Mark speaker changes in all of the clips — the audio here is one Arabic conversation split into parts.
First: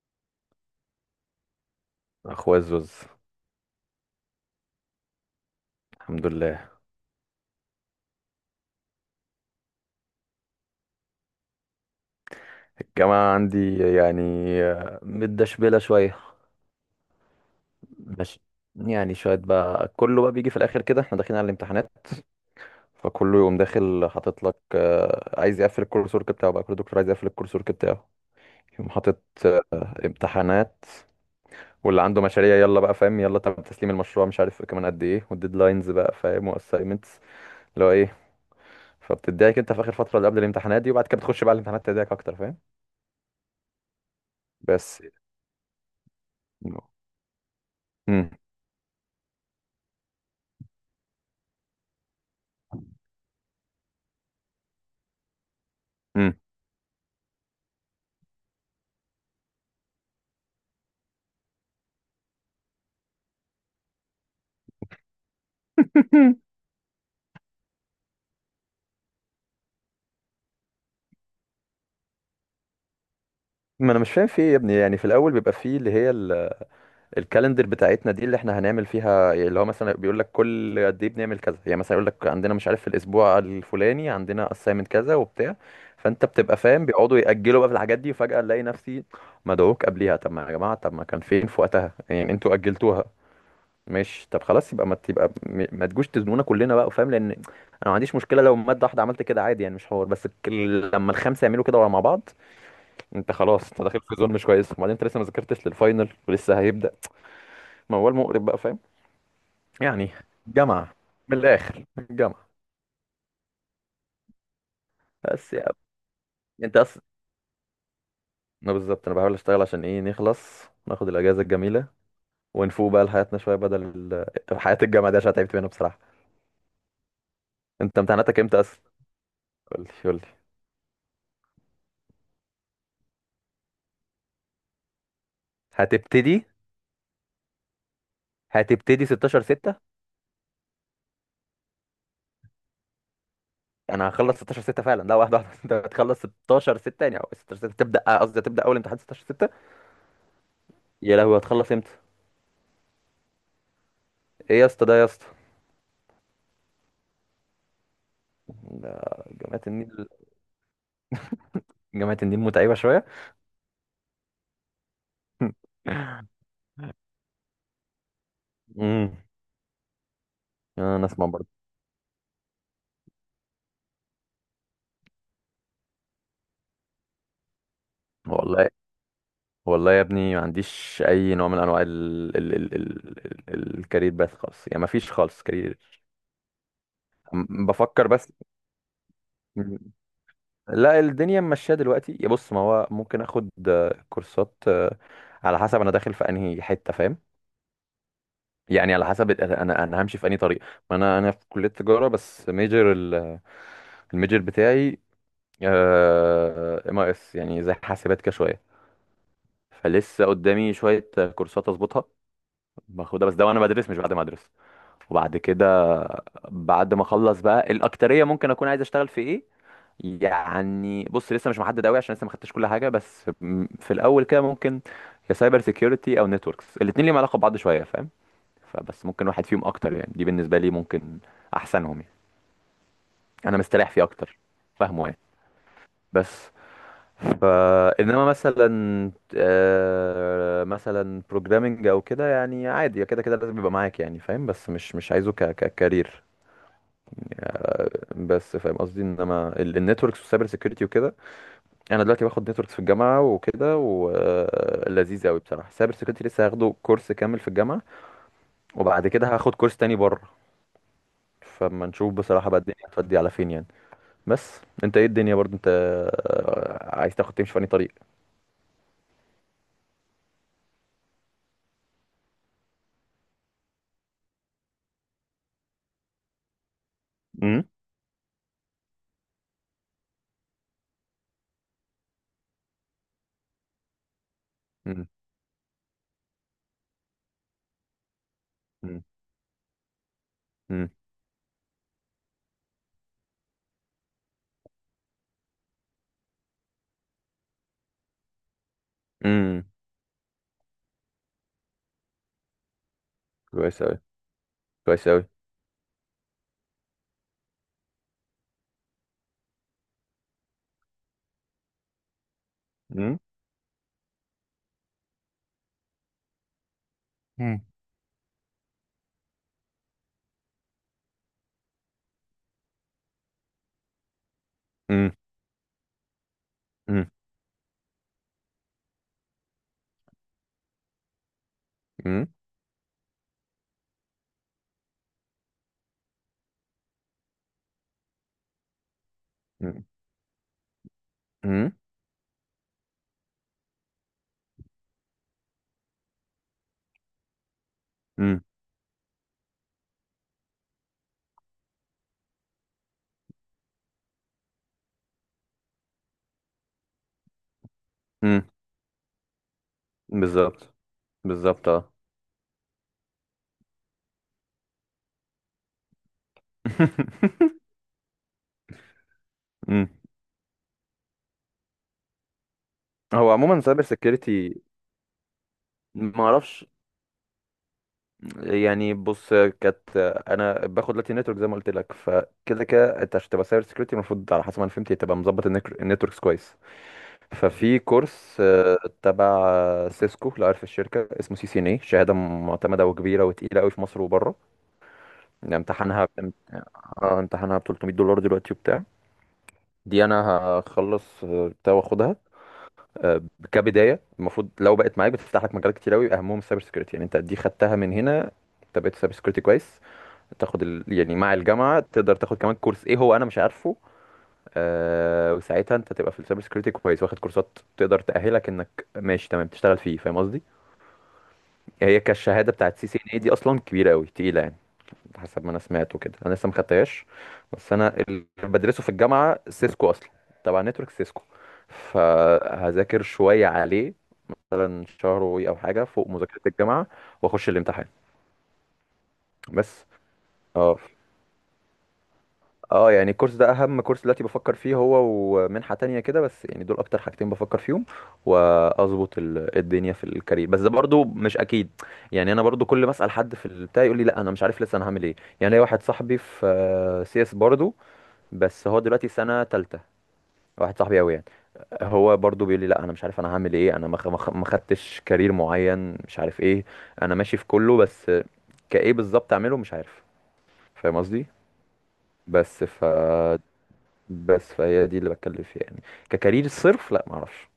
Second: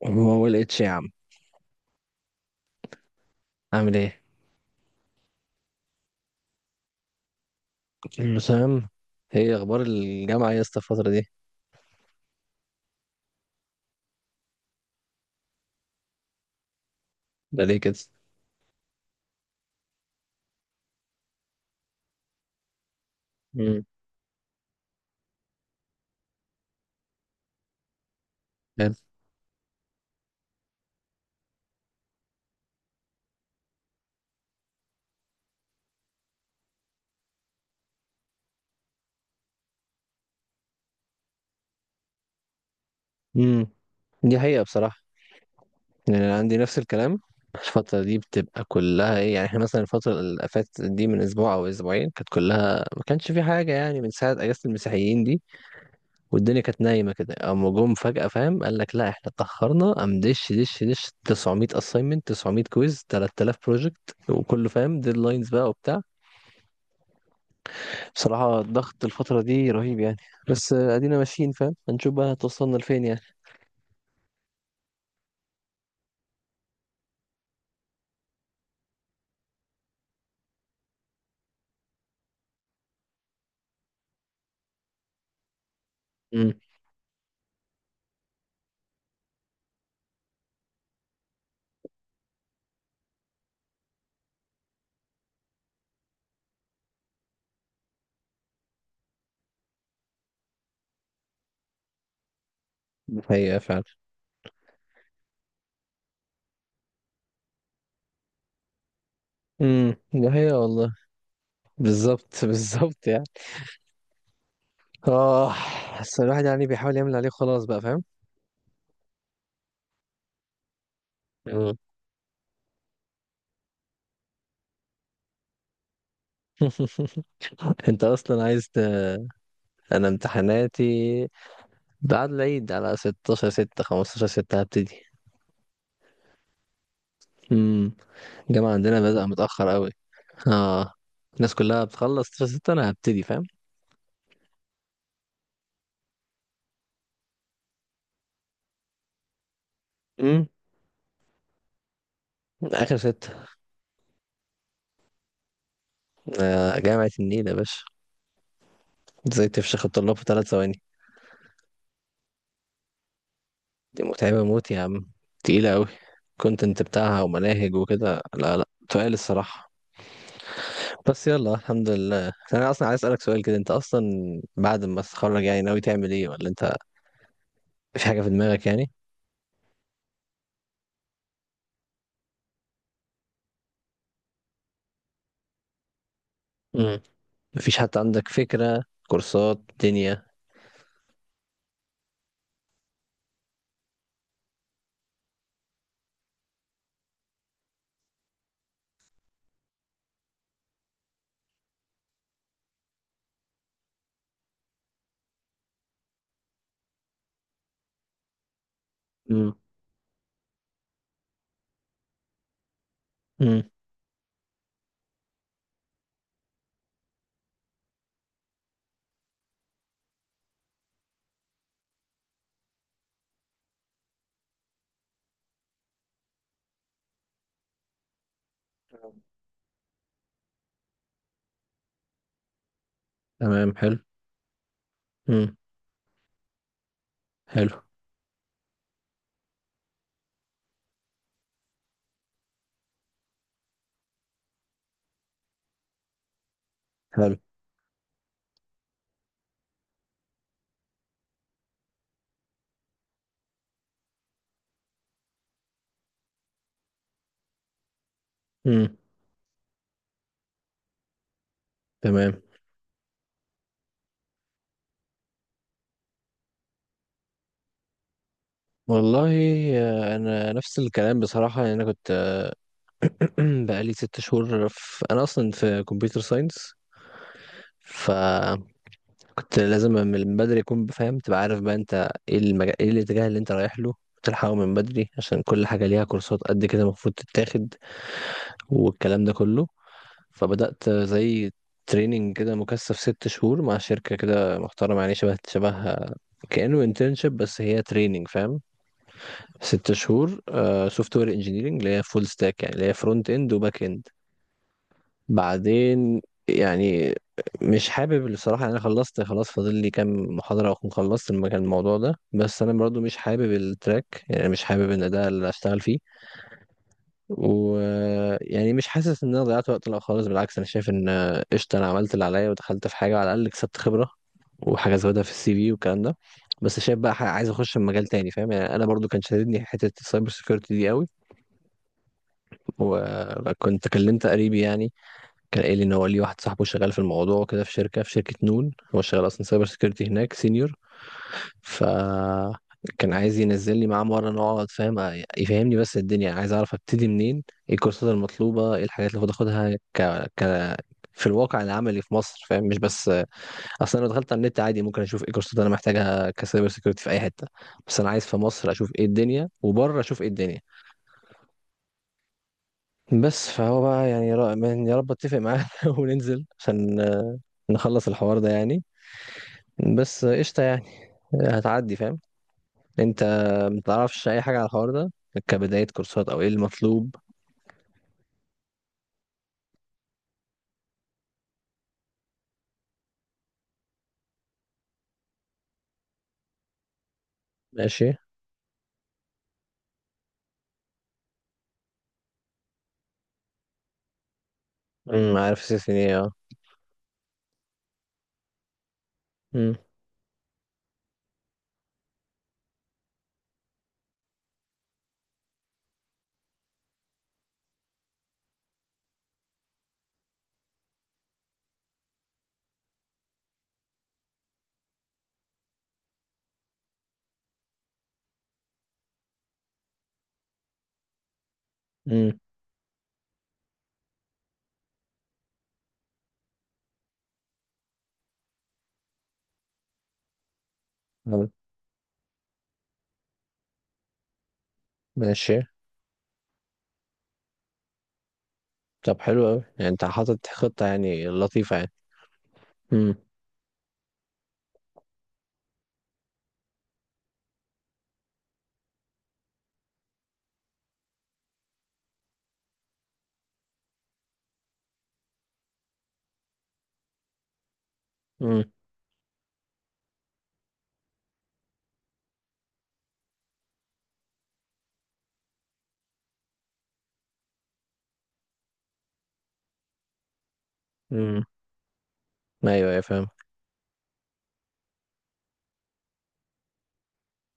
Speaker 1: يعني هو هو الاتش يا عم،
Speaker 2: اخويا الزوز.
Speaker 1: عامل ايه؟
Speaker 2: الحمد لله.
Speaker 1: المسام. هي اخبار الجامعه يا اسطى الفتره دي؟
Speaker 2: الجامعة عندي يعني متدشبلة شوية.
Speaker 1: ده ليه كده؟
Speaker 2: ماشي، يعني شوية بقى، كله بقى بيجي في الآخر كده احنا داخلين على الامتحانات، فكله يقوم
Speaker 1: امم
Speaker 2: داخل حاطط لك عايز يقفل الكورس ورك بتاعه، بقى كل دكتور عايز يقفل الكورس ورك بتاعه، يقوم حاطط آه، امتحانات، واللي عنده مشاريع يلا بقى فاهم، يلا طب تسليم المشروع مش عارف كمان قد ايه، والديدلاينز بقى فاهم، واساينمنتس اللي هو ايه. فبتضايق انت في آخر فترة اللي قبل الامتحانات دي، وبعد كده بتخش بقى الامتحانات تضايقك أكتر فاهم.
Speaker 1: امم دي حقيقه
Speaker 2: بس
Speaker 1: بصراحه. يعني انا عندي نفس الكلام، الفتره دي بتبقى كلها ايه؟ يعني احنا مثلا الفتره اللي فاتت دي من اسبوع او اسبوعين كانت كلها، ما كانش في حاجه يعني من ساعه اجازه المسيحيين دي،
Speaker 2: مم.
Speaker 1: والدنيا كانت نايمه كده، اما جم فجاه فاهم؟ قال لك لا احنا اتاخرنا، قام دش دش دش، 900 اساينمنت، 900 كويز، 3000 بروجكت، وكله فاهم ديدلاينز بقى وبتاع. بصراحة الضغط الفترة دي رهيب يعني. بس ادينا ماشيين فاهم، هنشوف بقى هتوصلنا لفين يعني.
Speaker 2: ما انا مش فاهم في ايه يا ابني، يعني في الاول بيبقى فيه اللي هي الكالندر بتاعتنا دي اللي احنا هنعمل فيها، اللي هو مثلا بيقول لك كل قد ايه بنعمل كذا، يعني مثلا يقول لك عندنا مش عارف في الاسبوع الفلاني عندنا اسايمنت كذا وبتاع. فانت
Speaker 1: امم.
Speaker 2: بتبقى فاهم، بيقعدوا ياجلوا بقى في الحاجات دي وفجاه الاقي نفسي مدعوك قبليها، طب ما يا جماعه طب ما كان فين في وقتها يعني انتوا اجلتوها. ماشي طب خلاص يبقى ما تبقى ما تجوش تزنونا كلنا بقى فاهم، لان انا ما عنديش مشكله لو ماده واحده عملت كده عادي يعني مش حوار، بس لما الخمسه يعملوا كده مع بعض،
Speaker 1: دي
Speaker 2: انت
Speaker 1: حقيقة
Speaker 2: خلاص انت
Speaker 1: فعلا.
Speaker 2: داخل في زون مش كويس، وبعدين انت لسه ما ذاكرتش للفاينل ولسه هيبدا موال مقرب بقى فاهم.
Speaker 1: امم.
Speaker 2: يعني
Speaker 1: دي حقيقة والله.
Speaker 2: جامعه، من الاخر
Speaker 1: بالظبط
Speaker 2: جامعه،
Speaker 1: بالظبط يعني.
Speaker 2: بس
Speaker 1: اه.
Speaker 2: يا ابني.
Speaker 1: بس الواحد يعني
Speaker 2: انت
Speaker 1: بيحاول
Speaker 2: اصلا،
Speaker 1: يعمل عليه خلاص بقى فاهم.
Speaker 2: انا بالظبط انا بحاول اشتغل عشان ايه؟ نخلص ناخد الاجازه
Speaker 1: مم.
Speaker 2: الجميله ونفوق بقى لحياتنا شويه، بدل حياه الجامعه دي عشان تعبت منها بصراحه. انت
Speaker 1: انت
Speaker 2: امتحاناتك
Speaker 1: اصلا
Speaker 2: امتى
Speaker 1: عايز
Speaker 2: اصلا؟ قول لي
Speaker 1: انا
Speaker 2: قول لي.
Speaker 1: امتحاناتي بعد العيد، على 16 6، 15 6 هبتدي.
Speaker 2: هتبتدي
Speaker 1: امم الجامعة عندنا
Speaker 2: هتبتدي
Speaker 1: بدأ
Speaker 2: 16
Speaker 1: متأخر
Speaker 2: 6؟
Speaker 1: قوي. اه، الناس كلها بتخلص 16 6، انا هبتدي فاهم.
Speaker 2: انا هخلص 16 6 فعلا، لا واحده واحده. انت هتخلص 16 6 يعني، أو 16 6 تبدا قصدي، هتبدا اول امتحان 16 6؟
Speaker 1: امم
Speaker 2: يا لهوي هتخلص امتى؟
Speaker 1: اخر ستة.
Speaker 2: ايه يا اسطى ده يا اسطى؟
Speaker 1: آه، جامعة النيل يا باشا.
Speaker 2: ده
Speaker 1: ازاي
Speaker 2: جامعة
Speaker 1: تفشخ
Speaker 2: النيل.
Speaker 1: الطلاب في 3 ثواني؟
Speaker 2: جامعة النيل متعبة شوية.
Speaker 1: دي متعبة موت يا عم، تقيلة قوي. كونتنت بتاعها ومناهج وكده، لا لا تقال
Speaker 2: امم،
Speaker 1: الصراحة.
Speaker 2: انا
Speaker 1: بس
Speaker 2: اسمع
Speaker 1: يلا
Speaker 2: برضه.
Speaker 1: الحمد لله. انا اصلا عايز اسألك سؤال كده، انت اصلا بعد ما تتخرج يعني ناوي تعمل ايه؟ ولا انت في حاجة في دماغك
Speaker 2: والله،
Speaker 1: يعني؟
Speaker 2: والله يا ابني ما عنديش اي نوع من انواع الكارير باث خالص، يعني ما فيش خالص كارير.
Speaker 1: امم مفيش حتى
Speaker 2: بفكر
Speaker 1: عندك
Speaker 2: بس.
Speaker 1: فكرة كورسات
Speaker 2: م-
Speaker 1: دنيا؟
Speaker 2: لا الدنيا ماشيه دلوقتي يا بص، ما هو ممكن اخد كورسات على حسب انا داخل في انهي حته فاهم. يعني على حسب انا همشي في انهي طريق. ما انا في كليه تجاره، بس ميجر الميجر بتاعي ام اس، يعني زي حاسبات كده شويه.
Speaker 1: امم.
Speaker 2: فلسه قدامي شويه كورسات اظبطها باخدها، بس ده وانا
Speaker 1: امم.
Speaker 2: بدرس مش بعد ما ادرس. وبعد كده، بعد ما اخلص بقى الاكتريه، ممكن اكون عايز اشتغل في ايه يعني. بص لسه مش محدد قوي عشان لسه ما خدتش كل حاجه، بس في الاول كده ممكن يا سايبر سيكيورتي او نتوركس. الاثنين ليهم علاقه ببعض شويه فاهم، فبس ممكن واحد فيهم اكتر، يعني دي بالنسبه لي ممكن احسنهم يعني، انا
Speaker 1: تمام،
Speaker 2: مستريح
Speaker 1: حلو.
Speaker 2: فيه اكتر فاهمه يعني.
Speaker 1: امم.
Speaker 2: بس
Speaker 1: حلو.
Speaker 2: فانما مثلا مثلا بروجرامنج او كده يعني عادي، كده كده لازم يبقى معاك يعني فاهم، بس مش مش عايزه ككارير،
Speaker 1: حلو.
Speaker 2: بس فاهم قصدي، انما النتوركس والسايبر سيكيورتي وكده، انا دلوقتي باخد نتوركس في الجامعه وكده ولذيذ قوي بصراحه. السايبر سيكيورتي لسه هاخده كورس كامل في الجامعه،
Speaker 1: امم.
Speaker 2: وبعد كده هاخد كورس تاني بره. فما نشوف
Speaker 1: تمام.
Speaker 2: بصراحه بقى الدنيا هتودي على فين يعني. بس انت ايه الدنيا برضو، انت عايز تاخد تمشي في أنهي طريق؟
Speaker 1: والله، انا نفس الكلام بصراحة. يعني انا كنت بقالي 6 شهور في، انا اصلا في كمبيوتر ساينس.
Speaker 2: امم،
Speaker 1: فكنت لازم من بدري اكون بفهم، تبقى عارف بقى انت ايه المجال، ايه الاتجاه اللي انت رايح له وتلحقه من
Speaker 2: امم،
Speaker 1: بدري، عشان كل حاجه ليها كورسات قد كده المفروض تتاخد، والكلام ده كله.
Speaker 2: امم،
Speaker 1: فبدات زي تريننج كده مكثف، 6 شهور مع شركه كده محترمه، يعني شبه شبه كأنه انترنشيب بس هي تريننج فاهم.
Speaker 2: امم.
Speaker 1: ست شهور سوفت وير انجينيرنج، اللي هي فول ستاك، يعني اللي هي فرونت اند وباك
Speaker 2: كويس أوي،
Speaker 1: اند.
Speaker 2: كويس أوي.
Speaker 1: بعدين يعني، مش حابب الصراحة، أنا خلصت خلاص، فاضل لي كام محاضرة وأكون خلصت الموضوع ده، بس أنا برضو مش
Speaker 2: مم.
Speaker 1: حابب التراك، يعني مش حابب إن ده اللي أشتغل فيه.
Speaker 2: مم.
Speaker 1: ويعني مش حاسس إن أنا ضيعت وقت لا خالص، بالعكس أنا شايف إن قشطة، أنا عملت اللي عليا ودخلت في حاجة، على الأقل كسبت خبرة وحاجة
Speaker 2: مم.
Speaker 1: زودها في السي في والكلام ده. بس شايف
Speaker 2: مم.
Speaker 1: بقى عايز أخش في مجال تاني فاهم. يعني أنا برضو كان شاددني حتة السايبر سيكيورتي دي قوي.
Speaker 2: مم.
Speaker 1: وكنت كلمت قريبي يعني، كان قايل لي ان هو ليه واحد صاحبه شغال في الموضوع وكده، في شركه في شركه نون، هو شغال اصلا سايبر
Speaker 2: مم.
Speaker 1: سكيورتي هناك سينيور.
Speaker 2: مم.
Speaker 1: ف كان عايز ينزل لي معاه مره نقعد فاهم، يفهمني. بس الدنيا عايز اعرف ابتدي منين، ايه الكورسات
Speaker 2: مم.
Speaker 1: المطلوبه، ايه الحاجات اللي المفروض اخدها ك... ك في الواقع العملي في مصر فاهم، مش بس اصلا لو دخلت على النت عادي ممكن اشوف ايه الكورسات اللي انا محتاجها كسايبر سيكيورتي في اي حته. بس انا عايز في
Speaker 2: مم.
Speaker 1: مصر اشوف ايه الدنيا، وبره اشوف ايه الدنيا.
Speaker 2: بالظبط بالظبط، اه.
Speaker 1: بس فهو بقى يعني، يا رب اتفق معاه وننزل عشان نخلص الحوار ده يعني.
Speaker 2: مم.
Speaker 1: بس قشطة يعني، هتعدي فاهم. انت
Speaker 2: هو عموما سايبر
Speaker 1: متعرفش اي حاجة
Speaker 2: سيكيورتي،
Speaker 1: على الحوار ده، كبداية
Speaker 2: ما
Speaker 1: كورسات او ايه
Speaker 2: اعرفش
Speaker 1: المطلوب؟
Speaker 2: يعني. بص كانت، انا باخد لاتي نتورك زي ما قلت لك، فكده كده انت عشان تبقى سايبر سيكيورتي المفروض على حسب ما انا فهمت تبقى مظبط النتوركس كويس. ففي
Speaker 1: ماشي.
Speaker 2: كورس تبع سيسكو لو عارف الشركه، اسمه سي سي ان اي، شهاده معتمده وكبيره وتقيله قوي في مصر وبره.
Speaker 1: امم، عارف سيسي
Speaker 2: امتحانها،
Speaker 1: ايه اه.
Speaker 2: اه امتحانها ب $300 دلوقتي وبتاع.
Speaker 1: امم.
Speaker 2: دي انا هخلص بتاع واخدها. آه، كبدايه المفروض لو بقت معاك بتفتح لك مجالات كتير قوي، اهمهم السايبر سكيورتي يعني. انت دي خدتها من هنا، انت بقيت سايبر سكيورتي كويس، تاخد ال... يعني مع الجامعه تقدر تاخد كمان كورس ايه هو انا مش عارفه، آه وساعتها انت تبقى في السايبر سكيورتي كويس، واخد كورسات تقدر تاهلك انك ماشي تمام تشتغل فيه فاهم قصدي. هي
Speaker 1: امم.
Speaker 2: كالشهاده بتاعت سي سي ان اي دي اصلا كبيره قوي تقيله يعني، حسب ما انا سمعت وكده، انا لسه ما خدتهاش. بس انا اللي بدرسه في الجامعه سيسكو اصلا، تبع نتورك سيسكو،
Speaker 1: حلو.
Speaker 2: فهذاكر شويه عليه مثلا شهر وي او
Speaker 1: ماشي.
Speaker 2: حاجه فوق مذاكره الجامعه، واخش الامتحان
Speaker 1: طب حلو اوي
Speaker 2: بس.
Speaker 1: يعني، انت حاطط
Speaker 2: اه
Speaker 1: خطة يعني لطيفة يعني.
Speaker 2: اه يعني
Speaker 1: امم.
Speaker 2: الكورس ده اهم كورس دلوقتي بفكر فيه، هو ومنحه تانية كده، بس يعني دول اكتر حاجتين بفكر فيهم واظبط الدنيا في الكارير، بس ده برضو مش اكيد يعني. انا برضو كل ما اسال حد في البتاع يقول لي لا انا مش عارف لسه انا هعمل ايه. يعني ليا واحد صاحبي في سي اس برضو،
Speaker 1: امم.
Speaker 2: بس هو دلوقتي سنة تالتة، واحد صاحبي قوي يعني، هو برضو بيقول لي لا انا مش عارف انا هعمل ايه، انا ما خدتش كارير معين مش عارف ايه، انا ماشي في كله، بس كايه بالظبط اعمله مش عارف. فاهم قصدي.
Speaker 1: امم.
Speaker 2: بس ف،
Speaker 1: ايوه ايوه فاهم.
Speaker 2: بس فهي دي اللي بتكلم فيها يعني. ككارير صرف لا ما اعرفش،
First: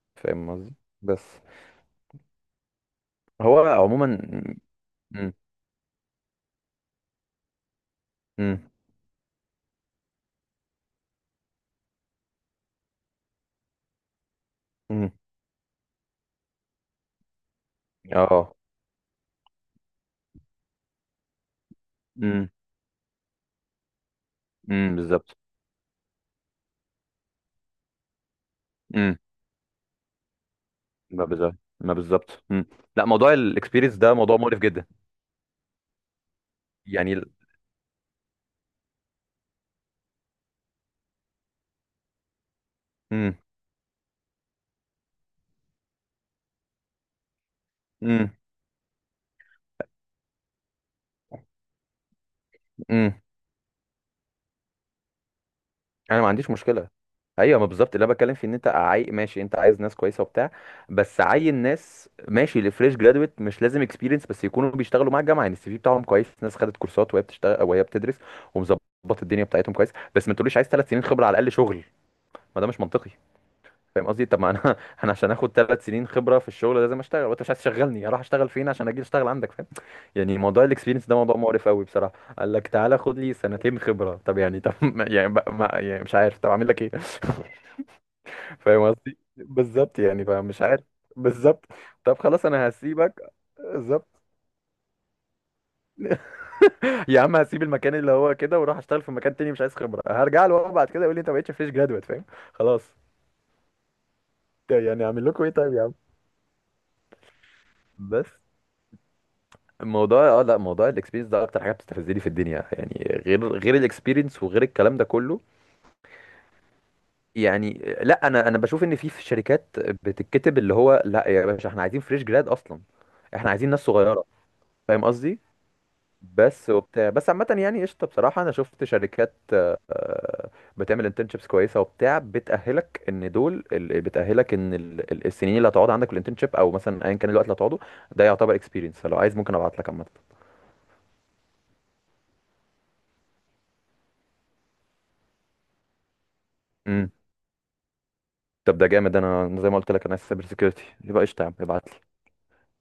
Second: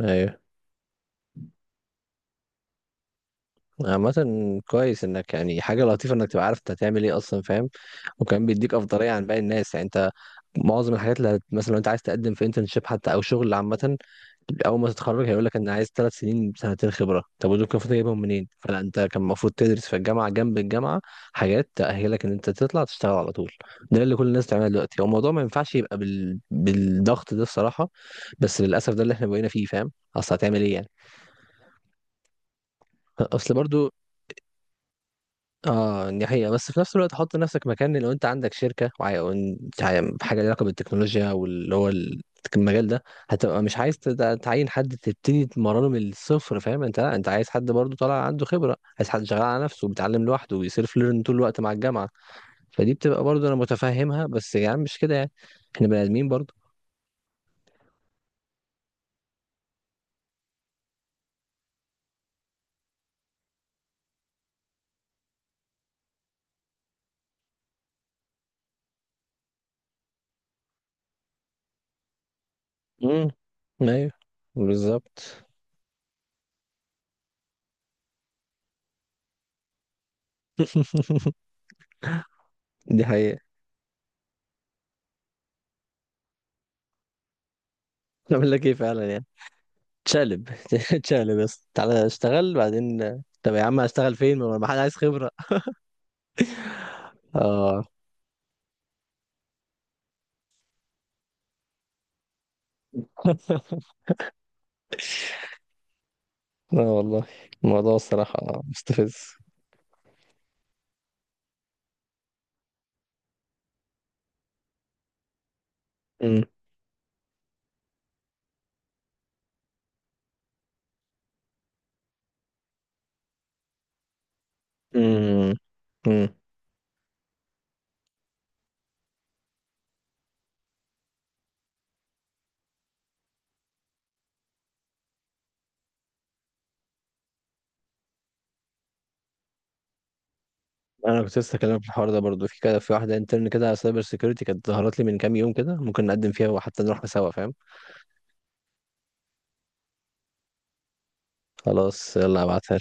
Speaker 1: ايوه.
Speaker 2: فاهم قصدي. بس هو
Speaker 1: عامة
Speaker 2: عموما.
Speaker 1: كويس
Speaker 2: امم،
Speaker 1: انك، يعني حاجة لطيفة انك تبقى عارف انت هتعمل ايه اصلا فاهم. وكمان
Speaker 2: امم،
Speaker 1: بيديك افضلية عن باقي الناس. يعني انت معظم الحاجات اللي مثلا لو انت عايز تقدم في انترنشيب حتى او شغل، عامة اول ما
Speaker 2: امم،
Speaker 1: تتخرج هيقول لك انا عايز 3 سنين، 2 سنين خبره، طب ودول كان المفروض جايبهم منين؟
Speaker 2: اه،
Speaker 1: فلا، انت كان المفروض تدرس في الجامعه، جنب الجامعه حاجات تاهلك ان
Speaker 2: امم،
Speaker 1: انت تطلع تشتغل على طول. ده اللي كل الناس بتعمله
Speaker 2: امم،
Speaker 1: دلوقتي. هو الموضوع
Speaker 2: بالظبط،
Speaker 1: ما ينفعش يبقى بالضغط ده الصراحه. بس للاسف ده اللي
Speaker 2: امم،
Speaker 1: احنا بقينا فيه فاهم، اصل هتعمل ايه يعني.
Speaker 2: ما بالظبط، ما بالظبط امم. لا موضوع
Speaker 1: اصل برضو،
Speaker 2: الاكسبيرينس ده موضوع مقرف جدا
Speaker 1: اه دي حقيقة. بس في نفس الوقت
Speaker 2: يعني.
Speaker 1: حط نفسك مكان لو انت عندك شركة، حاجة ليها علاقة بالتكنولوجيا واللي هو المجال ده،
Speaker 2: امم،
Speaker 1: هتبقى مش عايز تعين حد تبتدي تمرنه من الصفر فاهم. انت لا، انت عايز حد برضو طالع عنده خبرة، عايز حد شغال على نفسه وبيتعلم لوحده وبيسيلف ليرن طول الوقت مع الجامعة. فدي
Speaker 2: امم،
Speaker 1: بتبقى برضو انا متفهمها، بس يا يعني عم مش كده يعني، احنا بني
Speaker 2: انا ما
Speaker 1: ادمين
Speaker 2: عنديش
Speaker 1: برضو.
Speaker 2: مشكله. ايوه ما بالظبط اللي انا بتكلم فيه، ان انت عاي ماشي انت عايز ناس كويسه وبتاع، بس عين ناس ماشي لفريش جرادويت مش لازم اكسبيرينس، بس يكونوا بيشتغلوا مع الجامعه يعني السي في بتاعهم كويس، ناس خدت كورسات وهي بتشتغل وهي بتدرس ومظبط الدنيا بتاعتهم كويس. بس ما تقوليش عايز 3 سنين خبره على الاقل شغل، ما ده مش منطقي.
Speaker 1: امم.
Speaker 2: فاهم
Speaker 1: ايوه.
Speaker 2: قصدي؟ طب ما انا انا
Speaker 1: بالظبط.
Speaker 2: عشان اخد 3 سنين خبره في الشغل لازم اشتغل، وانت مش عايز تشغلني، اروح اشتغل فين عشان اجي اشتغل عندك فاهم؟ يعني موضوع الاكسبيرينس ده موضوع مقرف قوي بصراحه. قال لك تعالى
Speaker 1: دي
Speaker 2: خد لي
Speaker 1: حقيقة.
Speaker 2: سنتين خبره، طب يعني طب يعني، ما يعني مش عارف طب اعمل لك ايه.
Speaker 1: اعمل لك ايه
Speaker 2: فاهم
Speaker 1: فعلا
Speaker 2: قصدي
Speaker 1: يعني.
Speaker 2: بالظبط يعني،
Speaker 1: تشالب
Speaker 2: فمش عارف.
Speaker 1: تشالب
Speaker 2: بالظبط،
Speaker 1: بس تعالى
Speaker 2: طب خلاص
Speaker 1: اشتغل
Speaker 2: انا
Speaker 1: بعدين.
Speaker 2: هسيبك.
Speaker 1: طب يا عم هشتغل
Speaker 2: بالظبط
Speaker 1: فين؟ ما حد عايز خبرة.
Speaker 2: يا عم هسيب
Speaker 1: اه.
Speaker 2: المكان اللي هو كده واروح اشتغل في مكان تاني مش عايز خبره، هرجع له بقى بعد كده يقول لي انت ما بقتش فريش جرادويت فاهم. خلاص. طيب يعني اعمل لكم ايه طيب يا عم.
Speaker 1: لا والله، الموضوع
Speaker 2: بس
Speaker 1: الصراحة مستفز.
Speaker 2: الموضوع، اه لا موضوع الاكسبيرينس ده اكتر حاجه بتستفزني في الدنيا يعني، غير الاكسبيرينس وغير الكلام ده كله
Speaker 1: مم.
Speaker 2: يعني. لا انا بشوف ان في شركات بتتكتب اللي هو لا يا باشا احنا عايزين فريش جراد اصلا، احنا عايزين ناس صغيره، فاهم قصدي.
Speaker 1: مم. مم.
Speaker 2: بس وبتاع، بس عامه يعني قشطه بصراحه انا شفت شركات بتعمل انترنشيبس كويسه وبتاع، بتاهلك ان دول بتاهلك ان السنين اللي هتقعد عندك في الانترنشيب، او مثلا ايا كان الوقت اللي هتقعده، ده يعتبر اكسبيرينس. فلو عايز ممكن ابعت لك.
Speaker 1: انا كنت لسه هكلمك في الحوار ده برضو، في كده في واحدة انترن كده على سايبر سيكيورتي كانت ظهرت لي من كام يوم كده، ممكن نقدم فيها وحتى نروح
Speaker 2: عامه،
Speaker 1: سوا فاهم.
Speaker 2: طب ده جامد، انا زي ما قلت لك انا سايبر سيكيورتي يبقى قشطه، يا عم ابعت لي.
Speaker 1: خلاص يلا هبعتها.